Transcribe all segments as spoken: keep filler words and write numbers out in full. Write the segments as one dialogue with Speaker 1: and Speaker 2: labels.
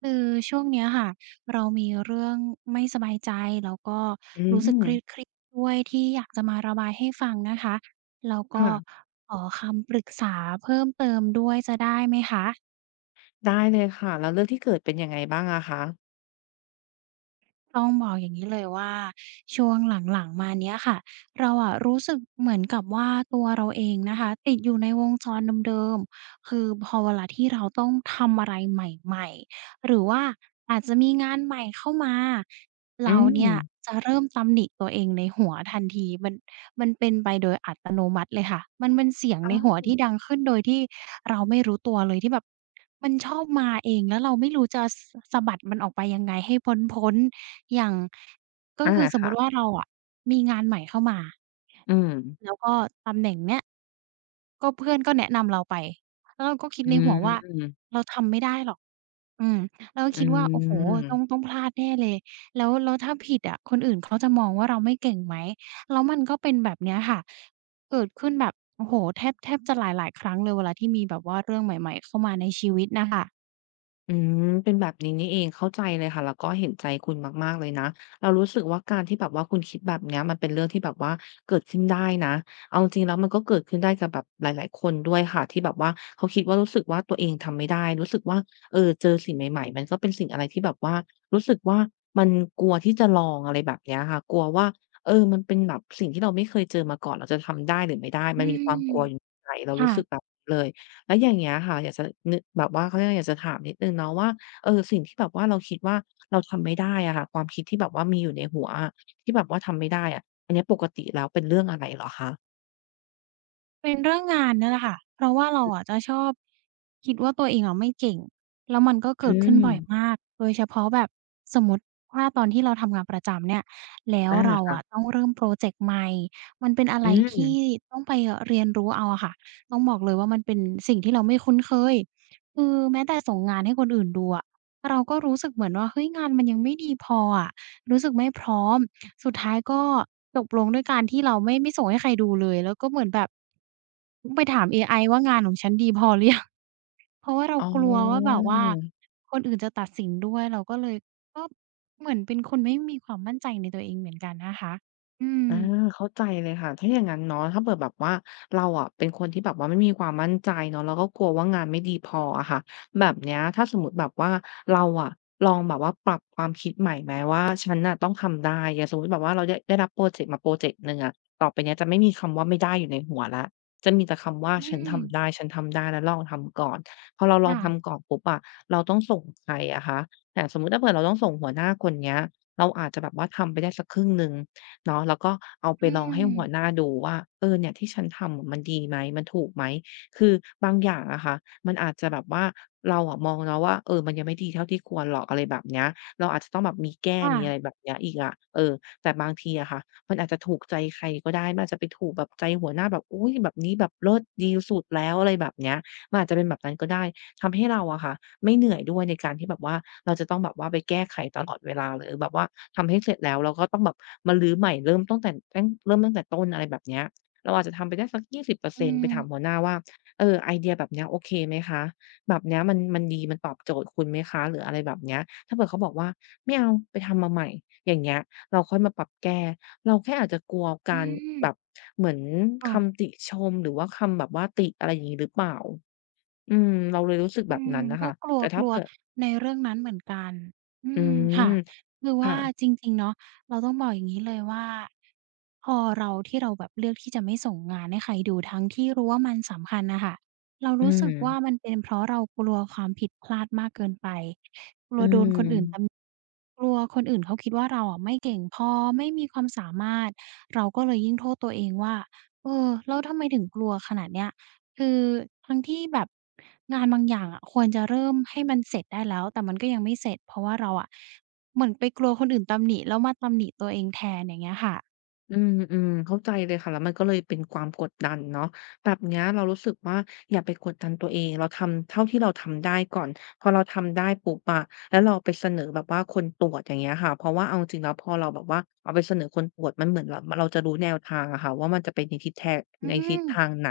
Speaker 1: คือช่วงเนี้ยค่ะเรามีเรื่องไม่สบายใจแล้วก็
Speaker 2: อื
Speaker 1: รู้สึก
Speaker 2: ม
Speaker 1: เครียดเครีดด้วยที่อยากจะมาระบายให้ฟังนะคะแล้วก็
Speaker 2: ค่ะ
Speaker 1: ขอคำปรึกษาเพิ่มเติมด้วยจะได้ไหมคะ
Speaker 2: ได้เลยค่ะ แล้วเรื่องที่เกิดเป็นยังไงบ้างอะคะ
Speaker 1: ต้องบอกอย่างงี้เลยว่าช่วงหลังๆมาเนี้ยค่ะเราอะรู้สึกเหมือนกับว่าตัวเราเองนะคะติดอยู่ในวงจรเดิมๆคือพอเวลาที่เราต้องทำอะไรใหม่ๆหรือว่าอาจจะมีงานใหม่เข้ามา
Speaker 2: อื
Speaker 1: เราเนี่ย
Speaker 2: ม
Speaker 1: จะเริ่มตำหนิตัวเองในหัวทันทีมันมันเป็นไปโดยอัตโนมัติเลยค่ะมันเป็นเสียงในหัว
Speaker 2: อา
Speaker 1: ที่ดังขึ้นโดยที่เราไม่รู้ตัวเลยที่แบบมันชอบมาเองแล้วเราไม่รู้จะสสะบัดมันออกไปยังไงให้พ้นพ้นอย่างก็
Speaker 2: ออา
Speaker 1: คือสมมุติ
Speaker 2: ค่ะ
Speaker 1: ว่าเราอะมีงานใหม่เข้ามา
Speaker 2: อืม
Speaker 1: แล้วก็ตำแหน่งเนี้ยก็เพื่อนก็แนะนำเราไปแล้วเราก็คิด
Speaker 2: อื
Speaker 1: ในหัวว่า
Speaker 2: ม
Speaker 1: เราทำไม่ได้หรอก อืมเราก็
Speaker 2: อื
Speaker 1: คิดว่าโอ้โฮต้องต้
Speaker 2: ม
Speaker 1: องพลาดแน่เลยแล้วแล้วถ้าผิดอะคนอื่นเขาจะมองว่าเราไม่เก่งไหมแล้วมันก็เป็นแบบเนี้ยค่ะเกิดขึ้นแบบโอ้โฮแทบแทบจะหลายๆครั้งเลยเวลาที่มีแบบว่าเรื่องใหม่ๆเข้ามาในชีวิตน่ะค่ะ
Speaker 2: อืมเป็นแบบนี้นี่เองเข้าใจเลยค่ะแล้วก็เห็นใจคุณมากๆเลยนะเรารู้สึกว่าการที่แบบว่าคุณคิดแบบเนี้ยมันเป็นเรื่องที่แบบว่าเกิดขึ้นได้นะเอาจริงๆแล้วมันก็เกิดขึ้นได้กับแบบหลายๆคนด้วยค่ะที่แบบว่าเขาคิดว่ารู้สึกว่าตัวเองทำไม่ได้รู้สึกว่าเออเจอสิ่งใหม่ๆมันก็เป็นสิ่งอะไรที่แบบว่ารู้สึกว่ามันกลัวที่จะลองอะไรแบบเนี้ยค่ะกลัวว่าเออมันเป็นแบบสิ่งที่เราไม่เคยเจอมาก่อนเราจะทำได้หรือไม่ได้
Speaker 1: อื
Speaker 2: มันมีความก
Speaker 1: ม
Speaker 2: ลัวอยู่ในใจเรารู้สึกแบ
Speaker 1: ค่ะ
Speaker 2: บนี้เลย แล้วอย่างเงี้ยค่ะอยากจะนึกแบบว่าเขาเรียกว่าอยากจะถามนิดหนึ่งเนาะว่าเออสิ่งที่แบบว่าเราคิดว่าเราทำไม่ได้อะค่ะความคิดที่แบบว่ามีอยู่ในหัวอะที่แบบว่าทำไม่ได้อะอันเนี้ยปกติแล้วเป็นเรื่องอะไรเหรอคะ
Speaker 1: เป็นเรื่องงานเนี่ยแหละค่ะเพราะว่าเราอะจะชอบคิดว่าตัวเองอะไม่เก่งแล้วมันก็เกิด
Speaker 2: อื
Speaker 1: ขึ้น
Speaker 2: ม
Speaker 1: บ่อยมากโดยเฉพาะแบบสมมุติว่าตอนที่เราทำงานประจำเนี่ยแล้ว
Speaker 2: อา
Speaker 1: เราอะ
Speaker 2: ค่ะ
Speaker 1: ต้องเริ่มพรอเจกต์ใหม่ มันเป็นอะไร
Speaker 2: อื
Speaker 1: ที่
Speaker 2: ม
Speaker 1: ต้องไปเรียนรู้เอาอะค่ะต้องบอกเลยว่ามันเป็นสิ่งที่เราไม่คุ้นเคยคือแม้แต่ส่งงานให้คนอื่นดูอะเราก็รู้สึกเหมือนว่าเฮ้ยงานมันยังไม่ดีพออะ รู้สึกไม่พร้อม สุดท้ายก็จบลงด้วยการที่เราไม่ไม่ส่งให้ใครดูเลย แล้วก็เหมือนแบบไปถามเอไอว่างานของฉันดีพอหรือยัง เพราะว่าเรา
Speaker 2: อ๋อ
Speaker 1: กลัวว่าแบบว่าคนอื่นจะตัดสินด้วยเราก็เลยก็เหมือนเป็นคนไม่มีความมั่นใจในตัวเองเหมือนกันนะคะอืม
Speaker 2: อาเข้าใจเลยค่ะถ้าอย่างงั้นเนาะถ้าเผื่อแบบว่าเราอะเป็นคนที่แบบว่าไม่มีความมั่นใจเนาะแล้วก็กลัวว่างานไม่ดีพออะค่ะแบบเนี้ยถ้าสมมุติแบบว่าเราอะลองแบบว่าปรับความคิดใหม่ไหมว่าฉันน่ะต้องทำได้อย่างสมมุติแบบว่าเราได้ได้รับพรอเจกต์มาพรอเจกต์หนึ่งอะต่อไปเนี้ยจะไม่มีคำว่าไม่ได้อยู่ในหัวแล้วจะมีแต่คำว่า
Speaker 1: อื
Speaker 2: ฉันทำได้
Speaker 1: ม
Speaker 2: ฉันทำได้แล้วลองทำก่อนพอเราลอง
Speaker 1: ค่ะ
Speaker 2: ทำก่อนปุ๊บอะเราต้องส่งใครอะคะอย่างสมมุติถ้าเผื่อเราต้องส่งหัวหน้าคนเนี้ยเราอาจจะแบบว่าทำไปได้สักครึ่งหนึ่ง เนาะแล้วก็เอาไป
Speaker 1: อื
Speaker 2: ลองให้
Speaker 1: ม
Speaker 2: หัวหน้าดูว่าเออเนี่ยที่ฉันทำอะมันดีไหมมันถูกไหมคือบางอย่างอะค่ะมันอาจจะแบบว่าเราอะมองแล้วว่าเออมันยังไม่ดีเท่าที่ควรหรอกอะไรแบบเนี้ยเราอาจจะต้องแบบมีแก้
Speaker 1: ค่ะ
Speaker 2: มีอะไรแบบเนี้ยอีกอะเออแต่บางทีอะค่ะมันอาจจะถูกใจใครก็ได้มันอาจจะไปถูกแบบใจหัวหน้าแบบอุ๊ยแบบนี้แบบเลิศดีสุดแล้วอะไรแบบเนี้ยมันอาจจะเป็นแบบนั้นก็ได้ทำให้เราอะค่ะ ไม่เหนื่อยด้วยในการที่แบบว่าเราจะต้องแบบว่าไปแก้ไขตลอดเวลาหรือแบบว่าทำให้เสร็จแล้วเราก็ต้องแบบมารื้อใหม่เริ่มตั้งแต่ตั้งเริ่มตั้งแต่ต้นอะไรแบบเนี้ยเราอาจจะทำไปได้สัก
Speaker 1: อื
Speaker 2: ยี่สิบเปอร์เซ็นต์ไป
Speaker 1: ม
Speaker 2: ถามหัวหน้าว่าเออไอเดียแบบเนี้ยโอเคไหมคะแบบเนี้ยมันมันดีมันตอบโจทย์คุณไหมคะหรืออะไรแบบเนี้ยถ้าเผื่อเขาบอกว่าไม่เอาไปทำมาใหม่อย่างเงี้ยเราค่อยมาปรับแก้เราแค่อาจจะกลัว
Speaker 1: อื
Speaker 2: การ
Speaker 1: ม
Speaker 2: แบบเหมือน
Speaker 1: ค่ะ
Speaker 2: คำติชมหรือว่าคำแบบว่าติอะไรอย่างงี้หรือเปล่า อืมเราเลยรู้สึก
Speaker 1: อื
Speaker 2: แบบ
Speaker 1: ม
Speaker 2: นั้นน่ะ
Speaker 1: ก็
Speaker 2: ค่ะ
Speaker 1: กลัว
Speaker 2: แต่
Speaker 1: ก
Speaker 2: ถ้า
Speaker 1: ลัว
Speaker 2: เผื่อ
Speaker 1: ในเรื่องนั้นเหมือนกันอื
Speaker 2: อื
Speaker 1: มค่ะ
Speaker 2: ม
Speaker 1: คือว่า
Speaker 2: ค่ะ
Speaker 1: จริงๆเนาะเราต้องบอกอย่างงี้เลยว่าพอเราที่เราแบบเลือกที่จะไม่ส่งงานให้ใครดูทั้งที่รู้ว่ามันสำคัญน่ะค่ะเรา
Speaker 2: อื
Speaker 1: รู้
Speaker 2: ม
Speaker 1: สึกว่ามันเป็นเพราะเรากลัวความผิดพลาดมากเกินไป
Speaker 2: อื
Speaker 1: ท
Speaker 2: ม
Speaker 1: ำกลัวคนอื่นเขาคิดว่าเราอะไม่เก่งพอไม่มีความสามารถเราก็เลยยิ่งโทษตัวเองว่าเออแล้วทำไมถึงกลัวขนาดเนี้ยคือทั้งที่แบบงานบางอย่างอะควรจะเริ่มให้มันเสร็จได้แล้วแต่มันก็ยังไม่เสร็จเพราะว่าเราอะเหมือนไปกลัวคนอื่นตำหนิแล้วมาตำหนิตัวเองแทนอย่างเงี้ยค่ะ
Speaker 2: อืมอืมเข้าใจเลยค่ะแล้วมันก็เลยเป็นความกดดันเนาะแบบเนี้ยเรารู้สึกว่าอย่าไปกดดันตัวเองเราทำเท่าที่เราทำได้ก่อนพอเราทำได้ปุ๊บอะแล้วเราไปเสนอแบบว่าคนตรวจอย่างเงี้ยค่ะเพราะว่าเอาจริงแล้วพอเราแบบว่าเอาไปเสนอคนตรวจมันเหมือนเราเราจะรู้แนวทางอะค่ะว่ามันจะเปนในทิศแทง
Speaker 1: อื
Speaker 2: ในทิศ
Speaker 1: ม
Speaker 2: ทางไหน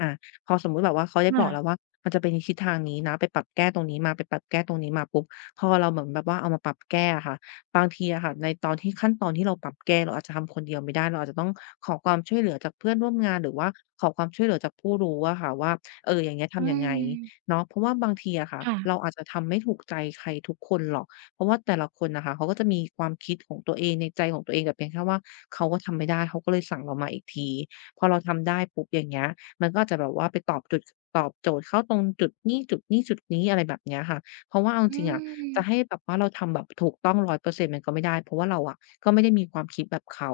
Speaker 2: อะพอสมมุติแบบว่าเขาได้บอกแลาว
Speaker 1: ค่ะ
Speaker 2: ว่ามันจะเปนในทิศทางนี้นะไปปรับแก้ตรงนี้มาไปปรับแก้ตรงนี้มาปุ๊บพอเราเหมือนแบบว่าเอามาปรับแก้ค่ะ บางทีอะค่ะในตอนที่ขั้นตอนที่เราปรับแก้เราอาจจะทำคนเดียวไม่ได้เราอาจจะต้องขอความช่วยเหลือจากเพื่อนร่วมงานหรือว่าขอความช่วยเหลือจากผู้รู้อะค่ะว่าเอออย่างเงี้ย
Speaker 1: อื
Speaker 2: ทำยังไง
Speaker 1: ม
Speaker 2: เนาะเพราะว่าบางทีอะค่ะ
Speaker 1: ค่ะ
Speaker 2: เราอาจจะทำไม่ถูกใจใครทุกคนหรอกเพราะว่าแต่ละคนน่ะค่ะเขาก็จะมีความคิดของตัวเองในใจของตัวเองแต่เพียงแค่ว่าเขาก็ทำไม่ได้เขาก็เลยสั่งเรามาอีกทีพอเราทำได้ปุ๊บอย่างเงี้ยมันก็อาจจะแบบว่าไปตอบจุดตอบโจทย์เขาตรงจุดนี้จุดนี้จุดนี้อะไรแบบเนี้ยค่ะเพราะว่าเอาจ
Speaker 1: อื
Speaker 2: ริงๆอะ จะให้
Speaker 1: ม
Speaker 2: แบบว่าเราทำแบบถูกต้องร้อยเปอรเซ็นต์มันก็ไม่ได้เพราะว่าเราอะก็ไม่ได้มีความคิดแบบเขา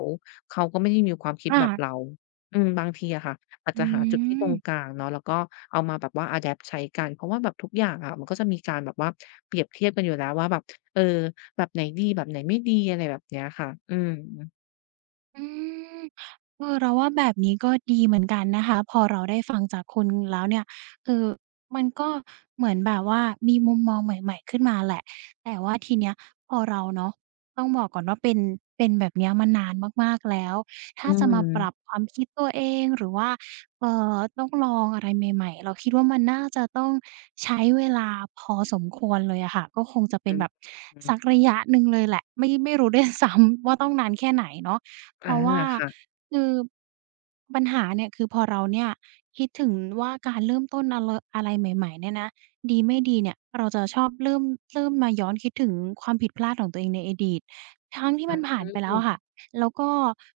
Speaker 2: เขาก็ไม่ได้มีความคิดแบบเรา
Speaker 1: ค่ะ
Speaker 2: อืมบางทีอะค่ะอาจ
Speaker 1: อื
Speaker 2: จะหาจุดที่ตรงก
Speaker 1: ม
Speaker 2: ลางเนาะแล้วก็เอามาแบบว่าอะแดปต์ใช้กันเพราะว่าแบบทุกอย่างอะมันก็จะมีการแบบว่าเปรียบเทียบกันอยู่แล้วว่าแบบเออแบบไหนดีแบบไหนไม่ดีอะไรแบบเนี้ยค่ะอืม
Speaker 1: อืมเออเราว่าแบบนี้ก็ดีเหมือนกันนะคะพอเราได้ฟังจากคุณแล้วเนี่ยคือมันก็เหมือนแบบว่ามีมุมมองใหม่ๆขึ้นมาแหละแต่ว่าทีเนี้ยพอเราเนาะต้องบอกก่อนว่าเป็นเป็นแบบเนี้ยมานานมากๆแล้ว
Speaker 2: อื
Speaker 1: ถ้าจะมาปรับ
Speaker 2: ม
Speaker 1: ความคิดตัวเองหรือว่าเอ่อต้องลองอะไรใหม่ๆเราคิดว่ามันน่าจะต้องใช้เวลาพอสมควรเลยอะค่ะก็คงจะเป็น
Speaker 2: อื
Speaker 1: แบบ
Speaker 2: ม
Speaker 1: สักระยะหนึ่งเลยแหละไม่ไม่รู้ด้วย ซ้ำว่าต้องนานแค่ไหนเนาะ เพ
Speaker 2: อา
Speaker 1: ราะว่า
Speaker 2: ค่ะ
Speaker 1: คือปัญหาเนี่ยคือพอเราเนี่ยคิดถึงว่าการเริ่มต้นอะไรอะไรใหม่ๆเนี่ยนะดีไม่ดีเนี่ยเราจะชอบเริ่มเริ่มมาย้อนคิดถึงความผิดพลาดของตัวเองในอดีตทั้งที่
Speaker 2: อื
Speaker 1: มันผ่านไปแล้ว
Speaker 2: ม
Speaker 1: อะค่ะแล้วก็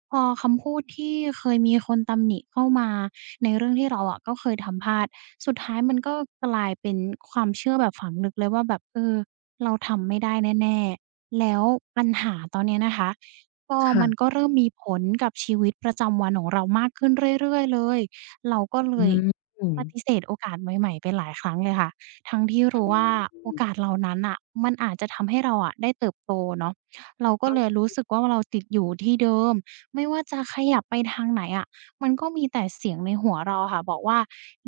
Speaker 1: พอคำพูดที่เคยมีคนตำหนิเข้ามาในเรื่องที่เราอะก็เคยทำพลาดสุดท้ายมันก็กลายเป็นความเชื่อแบบฝังลึกเลยว่าแบบเออเราทำไม่ได้แน่ๆแล้วปัญหาตอนเนี้ยนะคะ ก็มันก็
Speaker 2: ค่ะ
Speaker 1: เริ่มมีผลกับชีวิตประจำวันของเรามากขึ้นเรื่อยๆเลย เราก็เล
Speaker 2: อื
Speaker 1: ย
Speaker 2: มอืม
Speaker 1: ปฏิเสธโอกาสใหม่ๆไปหลายครั้งเลยค่ะทั้งที่รู้ว่าโอกาสเหล่านั้นน่ะมันอาจจะทำให้เราอะได้เติบโตเนาะเราก็เลยรู้สึกว่าเราติดอยู่ที่เดิม ไม่ว่าจะขยับไปทางไหนอะมันก็มีแต่เสียงในหัวเราอะค่ะบอกว่า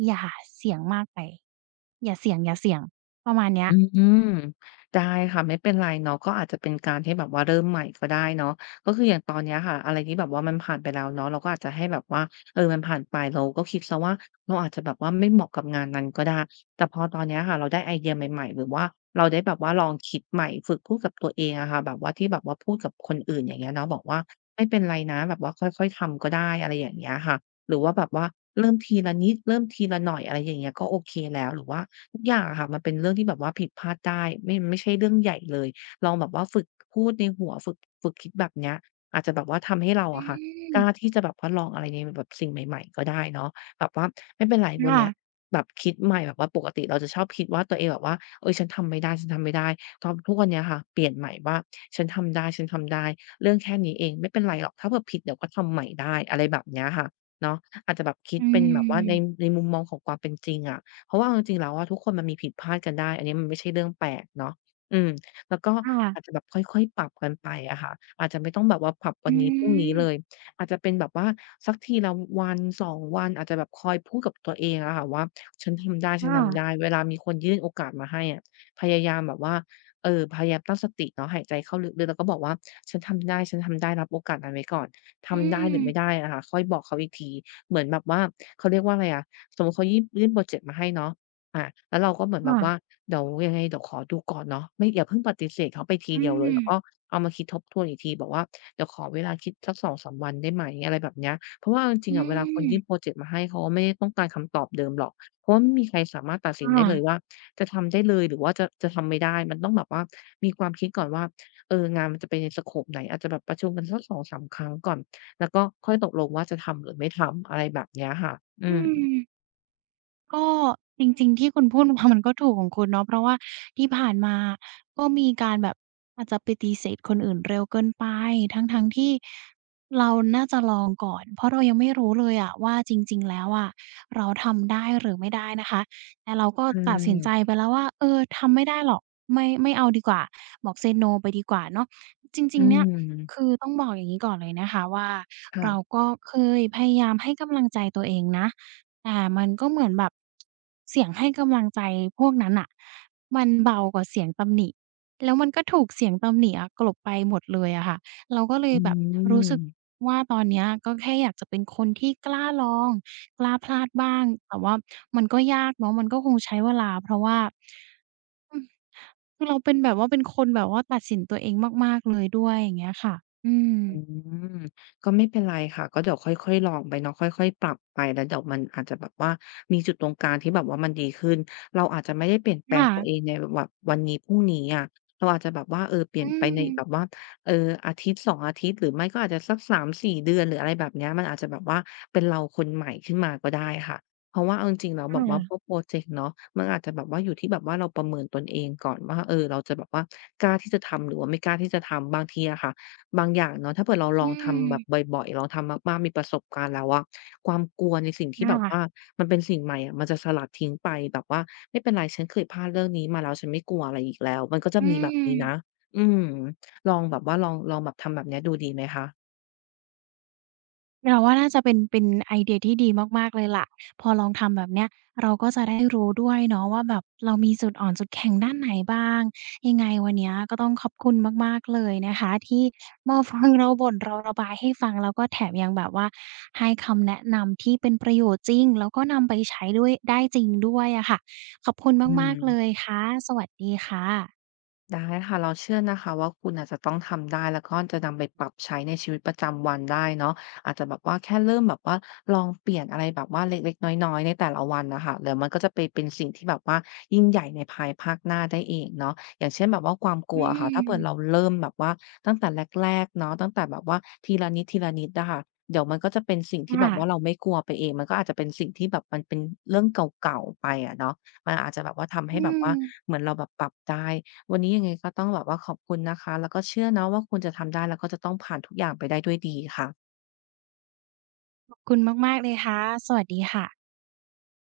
Speaker 1: อย่าเสี่ยงมากไป อย่าเสี่ยงอย่าเสี่ยงประมาณเนี้ย
Speaker 2: อืมได้ค่ะไม่เป็นไรเนาะก็อาจจะเป็นการที่แบบว่าเริ่มใหม่ก็ได้เนาะก็คืออย่างตอนเนี้ยค่ะอะไรที่แบบว่ามันผ่านไปแล้วเนาะเราก็อาจจะให้แบบว่าเออมันผ่านไปเราก็คิดเสียว่าเราอาจจะแบบว่าไม่เหมาะกับงานนั้นก็ได้แต่พอตอนเนี้ยค่ะเราได้ไอเดียใหม่ๆหรือว่าเราได้แบบว่าลองคิดใหม่ฝึกพูดกับตัวเองอะค่ะแบบว่าที่แบบว่าพูดกับคนอื่นอย่างเงี้ยเนาะบอกว่าไม่เป็นไรนะแบบว่าค่อยๆทำก็ได้อะไรอย่างเงี้ยค่ะ หรือว่าแบบว่าเริ่มทีละนิดเริ่มทีละหน่อยอะไรอย่างเงี้ยก็โอเคแล้วหรือว่าทุกอย่างอะค่ะมันเป็นเรื่องที่แบบว่าผิดพลาดได้ไม่มันไม่ใช่เรื่องใหญ่เลยลองแบบว่าฝึกพูดในหัวฝึกฝึกคิดแบบเนี้ยอาจจะแบบว่าทำให้เรา
Speaker 1: อื
Speaker 2: อะค่ะ
Speaker 1: ม
Speaker 2: กล้าที่จะแบบว่าลองอะไรในแบบสิ่งใหม่ๆก็ได้เนาะแบบว่าไม่เป็นไรวัน
Speaker 1: ค่ะ
Speaker 2: เนี้ยแบบคิดใหม่แบบว่าปกติเราจะชอบคิดว่าตัวเองแบบว่าเฮ้ยฉันทำไม่ได้ฉันทำไม่ได้ตอนทุกวันเนี้ยค่ะเปลี่ยนใหม่ว่าฉันทำได้ฉันทำได้เรื่องแค่นี้เองไม่เป็นไรหรอกถ้าเผื่อผิดเดี๋ยวก็ทำใหม่ได้อะไรแบบเนี้ยค่ะ เนาะอาจจะแบบคิด
Speaker 1: อื
Speaker 2: เป็นแบบว่าใน
Speaker 1: ม
Speaker 2: ในมุมมองของความเป็นจริงอะเพราะว่าเอาจริงๆแล้วอะทุกคนมันมีผิดพลาดกันได้อันนี้มันไม่ใช่เรื่องแปลกเนาะอืมแล้วก็
Speaker 1: ค
Speaker 2: อาจจะ
Speaker 1: ่ะ
Speaker 2: แบบค่อยๆปรับกันไปอะค่ะอาจจะไม่ต้องแบบว่าปรับวั
Speaker 1: อื
Speaker 2: นนี้พรุ่งนี้
Speaker 1: ม
Speaker 2: เลยอาจจะเป็นแบบว่าสักทีละวันสองวันอาจจะแบบคอยพูดกับตัวเองอะค่ะว่าฉันทำได้
Speaker 1: ค
Speaker 2: ฉันทำได้
Speaker 1: ่ะ
Speaker 2: เวลามีคนยื่นโอกาสมาให้อะพยายามแบบว่าเอ่อพยายามตั้งสติเนาะหายใจเข้าลึกๆแล้วก็บอกว่าฉันทำได้ฉันทำได้รับโอกาสนั้นไว้ก่อน
Speaker 1: อื
Speaker 2: ทำได้หรื
Speaker 1: ม
Speaker 2: อไม่ได้อะค่ะค่อยบอกเขาอีกทีเหมือนแบบว่าเขาเรียกว่าอะไรอะสมมุติเขายื่นยื่นพรอเจกต์มาให้เนาะอาแล้วเราก็เหมือนแบบว่า
Speaker 1: ค่ะ
Speaker 2: เดี๋ยวยังไงเดี๋ยวขอดูก่อนเนาะไม่อย่าเพิ่งปฏิเสธเขาไปที
Speaker 1: อื
Speaker 2: เดียวเลย
Speaker 1: ม
Speaker 2: แล้วก็เอามาคิดทบทวนอีกทีบอกว่าเดี๋ยวขอเวลาคิดสักสองสามวันได้ไหมอะไรแบบเนี้ยเพราะว่าเอาจริ
Speaker 1: อื
Speaker 2: งๆอะเวลาคนยื่นพร
Speaker 1: ม
Speaker 2: อเจกต์มาให้เขาก็ไม่ได้ต้องการคำตอบเดิมหรอกเพราะว่าไม่มีใครสามารถตัด
Speaker 1: ค
Speaker 2: สินได้เลย
Speaker 1: ่ะ
Speaker 2: ว่าจะทำได้เลยหรือว่าจะจะทำไม่ได้มันต้องแบบว่ามีความคิดก่อนว่าเอองานมันจะไปในสโกปไหนอาจจะแบบประชุมกันสักสองสามครั้งก่อน แล้วก็ค่อยตกลงว่าจะทำหรือไม่ทำอะไรแบบเนี้ยค่ะ
Speaker 1: อื
Speaker 2: อืม
Speaker 1: ม ก็จริงๆที่คุณพูด มามันก็ถูกของคุณเนาะเพราะว่าที่ผ่านมาก็มีการแบบอาจจะปฏิเสธคนอื่นเร็วเกินไปทั้งๆที่เราน่าจะลองก่อนเพราะเรายังไม่รู้เลยอะว่าจริงๆแล้วอะเราทำได้หรือไม่ได้นะคะแต่เราก็
Speaker 2: ใช่
Speaker 1: ตัดสินใจไปแล้วว่าเออทำไม่ได้หรอกไม่ไม่เอาดีกว่าบอก เซ โน ไปดีกว่าเนาะจริ
Speaker 2: อื
Speaker 1: งๆเนี่ยคื
Speaker 2: ม
Speaker 1: อต้องบอกอย่างงี้ก่อนเลยนะคะว่า
Speaker 2: ค่ะ
Speaker 1: เราก็เคยพยายามให้กำลังใจตัวเองนะ แต่มันก็เหมือนแบบเสียงให้กำลังใจพวกนั้นน่ะมันเบากว่าเสียงตำหนิแล้วมันก็ถูกเสียงตำหนิอะกลบไปหมดเลยอะค่ะเราก็เลย
Speaker 2: อื
Speaker 1: แบบรู้สึก
Speaker 2: ม
Speaker 1: ว่าตอนเนี้ยก็แค่อยากจะเป็นคนที่กล้าลองกล้าพลาดบ้างแต่ว่ามันก็ยากเนาะมันก็คงใช้เวลาเพราะว่าคือเราเป็นแบบว่าเป็นคนแบบว่าตัดสินตัวเองมากๆเลยด้วยอย่างเงี้ยค่ะอืม
Speaker 2: อืมก็ไม่เป็นไรค่ะก็เดี๋ยวค่อยๆลองไปเนาะค่อยๆปรับไปแล้วเดี๋ยวมันอาจจะแบบว่ามีจุดตรงกลางที่แบบว่ามันดีขึ้นเราอาจจะไม่ได้เปลี่ยนแปลง
Speaker 1: ค่ะ
Speaker 2: ตัวเองในแบบวันนี้พรุ่งนี้อะเราอาจจะแบบว่าเออเป
Speaker 1: อื
Speaker 2: ลี่ยนไปในแบบ
Speaker 1: ม
Speaker 2: ว่าเอออาทิตย์สองอาทิตย์หรือไม่ก็อาจจะสักสามถึงสี่เดือนหรืออะไรแบบเนี้ยมันอาจจะแบบว่าเป็นเราคนใหม่ขึ้นมาก็ได้ค่ะเพราะว่าเอาจริงๆแล้ว
Speaker 1: ค
Speaker 2: แบบว่าพวก
Speaker 1: ่ะ
Speaker 2: พรอเจกต์เนาะมันอาจจะแบบว่าอยู่ที่แบบว่าเราประเมินตนเองก่อนว่าเออเราจะแบบว่ากล้าที่จะทำหรือว่าไม่กล้าที่จะทำบางทีอะค่ะ บางอย่างเนาะถ้าเผื่อเราล
Speaker 1: อื
Speaker 2: อง
Speaker 1: ม
Speaker 2: ทำแบบบ่อยๆลองทำมากๆมีประสบการณ์แล้วอะความกลัวในสิ่งที่แบบว่า
Speaker 1: ค่ะ
Speaker 2: มันเป็นสิ่งใหม่อะมันจะสลัดทิ้งไปแบบว่าไม่เป็นไรฉันเคยพลาดเรื่องนี้มาแล้วฉันไม่กลัวอะไรอีกแล้วมันก็จะ
Speaker 1: อื
Speaker 2: มีแบบ
Speaker 1: ม
Speaker 2: นี้นะอืมลองแบบว่าลองลองแบบทำแบบเนี้ยดูดีไหมคะ
Speaker 1: เราว่าน่าจะเป็นเป็นไอเดียที่ดีมากๆเลยล่ะพอลองทำแบบเนี้ยเราก็จะได้รู้ด้วยเนาะว่าแบบเรามีจุดอ่อนจุดแข็งด้านไหนบ้างยังไงวันเนี้ยก็ต้องขอบคุณมากๆเลยนะคะที่มาฟังเราบ่นเราระบายให้ฟังแล้วก็แถมยังแบบว่าให้คำแนะนำที่เป็นประโยชน์จริงแล้วก็นำไปใช้ด้วยได้จริงด้วยอะค่ะขอบคุณ
Speaker 2: อื
Speaker 1: มากๆเลย
Speaker 2: ม
Speaker 1: ค่ะสวัสดีค่ะ
Speaker 2: ได้ค่ะเราเชื่อนะคะว่าคุณอาจจะต้องทำได้แล้วก็จะนำไปปรับใช้ในชีวิตประจำวันได้เนาะอาจจะแบบว่าแค่เริ่มแบบว่าลองเปลี่ยนอะไรแบบว่าเล็กๆน้อยๆในแต่ละวันนะคะเดี๋ยวมันก็จะไปเป็นสิ่งที่แบบว่ายิ่งใหญ่ในภายภาคหน้าได้เองเนาะอย่างเช่นแบบว่าความก
Speaker 1: อื
Speaker 2: ลัวค่ะถ้าเปิดเรา
Speaker 1: ม
Speaker 2: เริ่มแบบว่าตั้งแต่แรกๆเนาะตั้งแต่แบบว่าทีละนิดทีละนิดนะคะเดี๋ยวมันก็จะเป็นสิ่งที่แบ
Speaker 1: ค่ะ
Speaker 2: บว่าเราไม่กลัวไปเองมันก็อาจจะเป็นสิ่งที่แบบมันเป็นเรื่องเก่าๆไปอะเนาะมันอาจจะแบบว่าทำ
Speaker 1: อื
Speaker 2: ให้แบบ
Speaker 1: ม
Speaker 2: ว่าเหมือนเราแบบปรับได้ วันนี้ยังไงก็ต้องแบบว่าขอบคุณนะคะแล้วก็เชื่อเนาะว่าคุณจะทำได้แล้วก็จะต้องผ่านทุกอย่างไปได้ด้วยดีค่ะ
Speaker 1: ขอบคุณมากๆเลยค่ะสวัสดีค่ะ